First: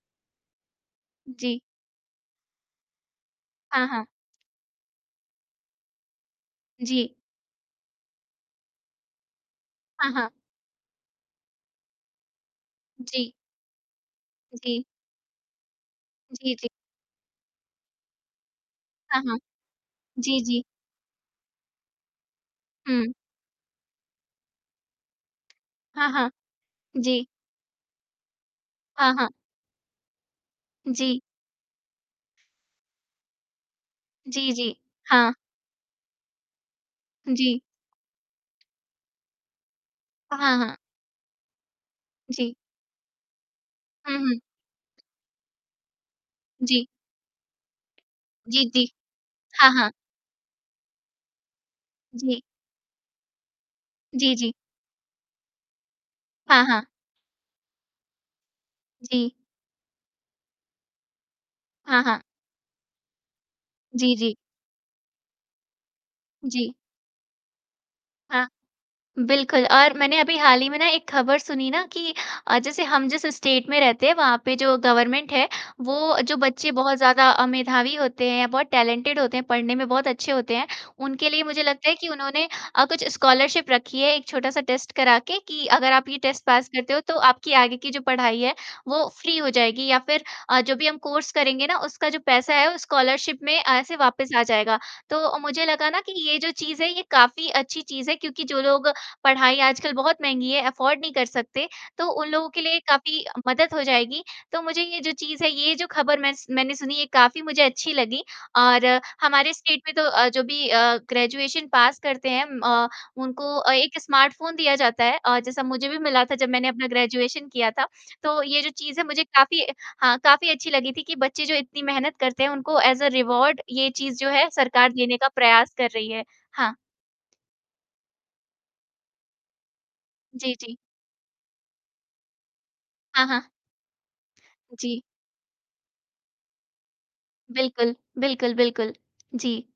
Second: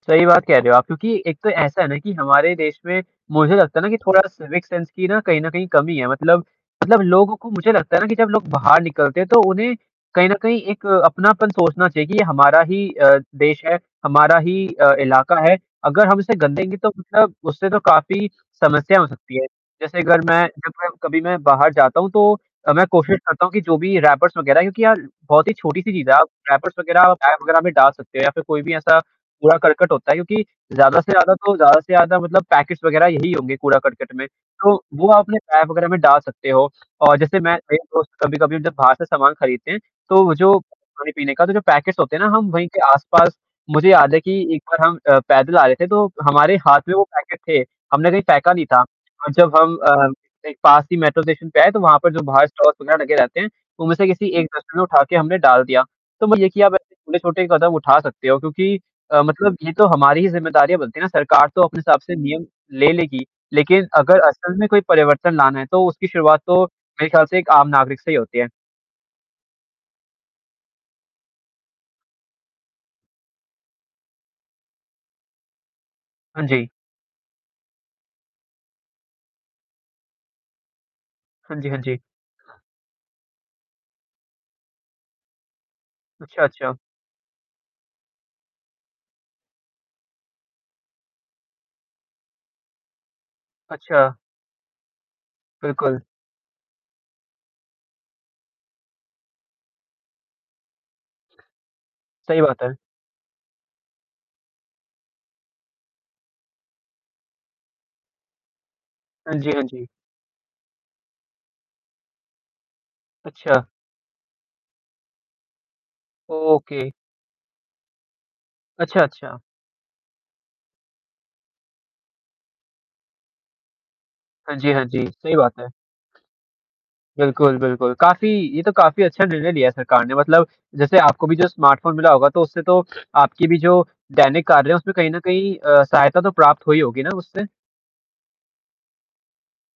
सही बात कह रहे हो आप, क्योंकि एक तो जी। ऐसा है ना कि हमारे देश में मुझे लगता है हाँ, ना कि हाँ। थोड़ा सिविक सेंस की ना कहीं न कहीं कमी है, मतलब मतलब जी। लोगों को मुझे लगता है ना कि जब लोग बाहर निकलते हैं, तो उन्हें हाँ, कहीं हाँ। न कहीं एक अपनापन सोचना चाहिए कि ये हमारा ही अ, जी। देश है, हमारा ही जी। अ, इलाका है, अगर हम इसे जी, जी। गंदेंगे तो मतलब उससे तो काफ़ी समस्या हो हाँ, सकती हाँ, है। जैसे अगर जी, मैं जी। जब मैं कभी मैं बाहर जाता हूँ तो अ, मैं हुँ। कोशिश करता हूँ कि जो भी रैपर्स वग़ैरह हैं, क्योंकि यार बहुत ही छोटी-सी चीज़ हाँ, है आप हाँ, रैपर्स वग़ैरह आप जी। टाय वग़ैरह में डाल सकते हो या फिर कोई भी ऐसा हाँ, हाँ। कूड़ा-करकट होता है क्योंकि ज़्यादा से जी। ज़्यादा तो ज़्यादा से ज़्यादा मतलब पैकेट्स वग़ैरह यही होंगे कूड़ा-करकट में। जी, तो जी, वो आप हाँ। अपने टाय वग़ैरह में डाल सकते हो और जैसे मैं जी। मेरे दोस्त कभी-कभी हम जब बाहर से सामान खरीदते हैं, तो वो हाँ, जो हाँ। खाने-पीने का, तो जो पैकेट्स होते हैं ना हम जी। वहीं के आस-पास मुझे याद हुँ, है कि हुँ। एक बार हम अ, पैदल आ रहे थे, तो हमारे हाथ जी। में वो पैकेट थे, हमने कहीं फेंका जी, नहीं था जी, और जब हाँ, हम हाँ। अ, एक पास ही मेट्रो स्टेशन पे आए, तो वहाँ पर जो जी। बाहर स्टॉल्स वग़ैरह लगे रहते हैं, उनमें से किसी जी, एक जी। डस्टबिन में उठा के हमने डाल दिया। तो म ये कि हाँ, अब हाँ। उन्हें छोटे ही कदम उठा सकते हो क्योंकि अ, जी। मतलब ये तो हमारी ही ज़िम्मेदारियाँ बनती है ना, सरकार तो अपने हिसाब हाँ, से हाँ। नियम ले लेगी, लेकिन जी, अगर जी। असल में कोई परिवर्तन लाना है, तो उसकी शुरुआत तो जी। मेरे ख़्याल से एक आम नागरिक से ही होती है। हाँ, बिल्कुल, और मैंने अभी हाल ही में ना एक खबर सुनी ना कि अ, जैसे हम जिस स्टेट में रहते हैं, वहाँ पे जो गवर्नमेंट है, वो जो हाँ जी। बच्चे बहुत ज़्यादा अ, मेधावी होते हैं या बहुत टैलेंटेड होते हैं, पढ़ने में बहुत अच्छे होते हैं, उनके लिए हाँ मुझे जी, हाँ लगता है जी। कि उन्होंने अ, कुछ स्कॉलरशिप रखी है, एक छोटा-सा टेस्ट करा के कि, अगर आप ये अच्छा, टेस्ट पास अच्छा। करते हो तो आपकी आगे की जो पढ़ाई है, वो फ्री हो जाएगी या फिर अ, जो भी हम कोर्स करेंगे ना उसका जो पैसा है उस स्कॉलरशिप में ऐसे अच्छा। वापस आ जाएगा। तो मुझे लगा ना बिल्कुल। कि ये जो चीज़ है ये काफ़ी अच्छी चीज़ है क्योंकि जो लोग पढ़ाई आजकल बहुत महँगी है अफ़ोर्ड नहीं कर सकते, तो उन सही लोगों के बात है। लिए काफ़ी मदद हो जाएगी। तो मुझे ये जो चीज़ है, ये जो खबर मैं स मैंने सुनी ये काफ़ी मुझे अच्छी लगी और हाँ जी, हमारे हाँ स्टेट जी। में तो अ, जो भी अ, ग्रेजुएशन पास करते हैं म अ, उनको अच्छा। अ, 1 स्मार्टफ़ोन दिया जाता है अ, जैसा मुझे भी मिला था जब मैंने अपना ओके। ग्रेजुएशन किया था। तो ये जो चीज़ अच्छा, है मुझे अच्छा। काफ़ी हाँ, काफ़ी अच्छी लगी थी कि बच्चे जो इतनी मेहनत करते हैं, उनको एज़ अ रिवार्ड ये चीज़ जो है हाँ जी, हाँ सरकार जी, देने का सही बात है। प्रयास कर रही है। हाँ। बिल्कुल, बिल्कुल, काफ़ी ये तो काफ़ी अच्छा निर्णय लिया है सरकार ने मतलब जी, जी। जैसे आपको भी जो स्मार्टफ़ोन मिला होगा, तो उससे तो हाँ, हाँ। आपकी भी जो देनिक कार्य हैं उसमें जी। कहीं न कहीं अ, सहायता तो प्राप्त हुई होगी ना उससे? बिल्कुल, बिल्कुल, बिल्कुल, जी।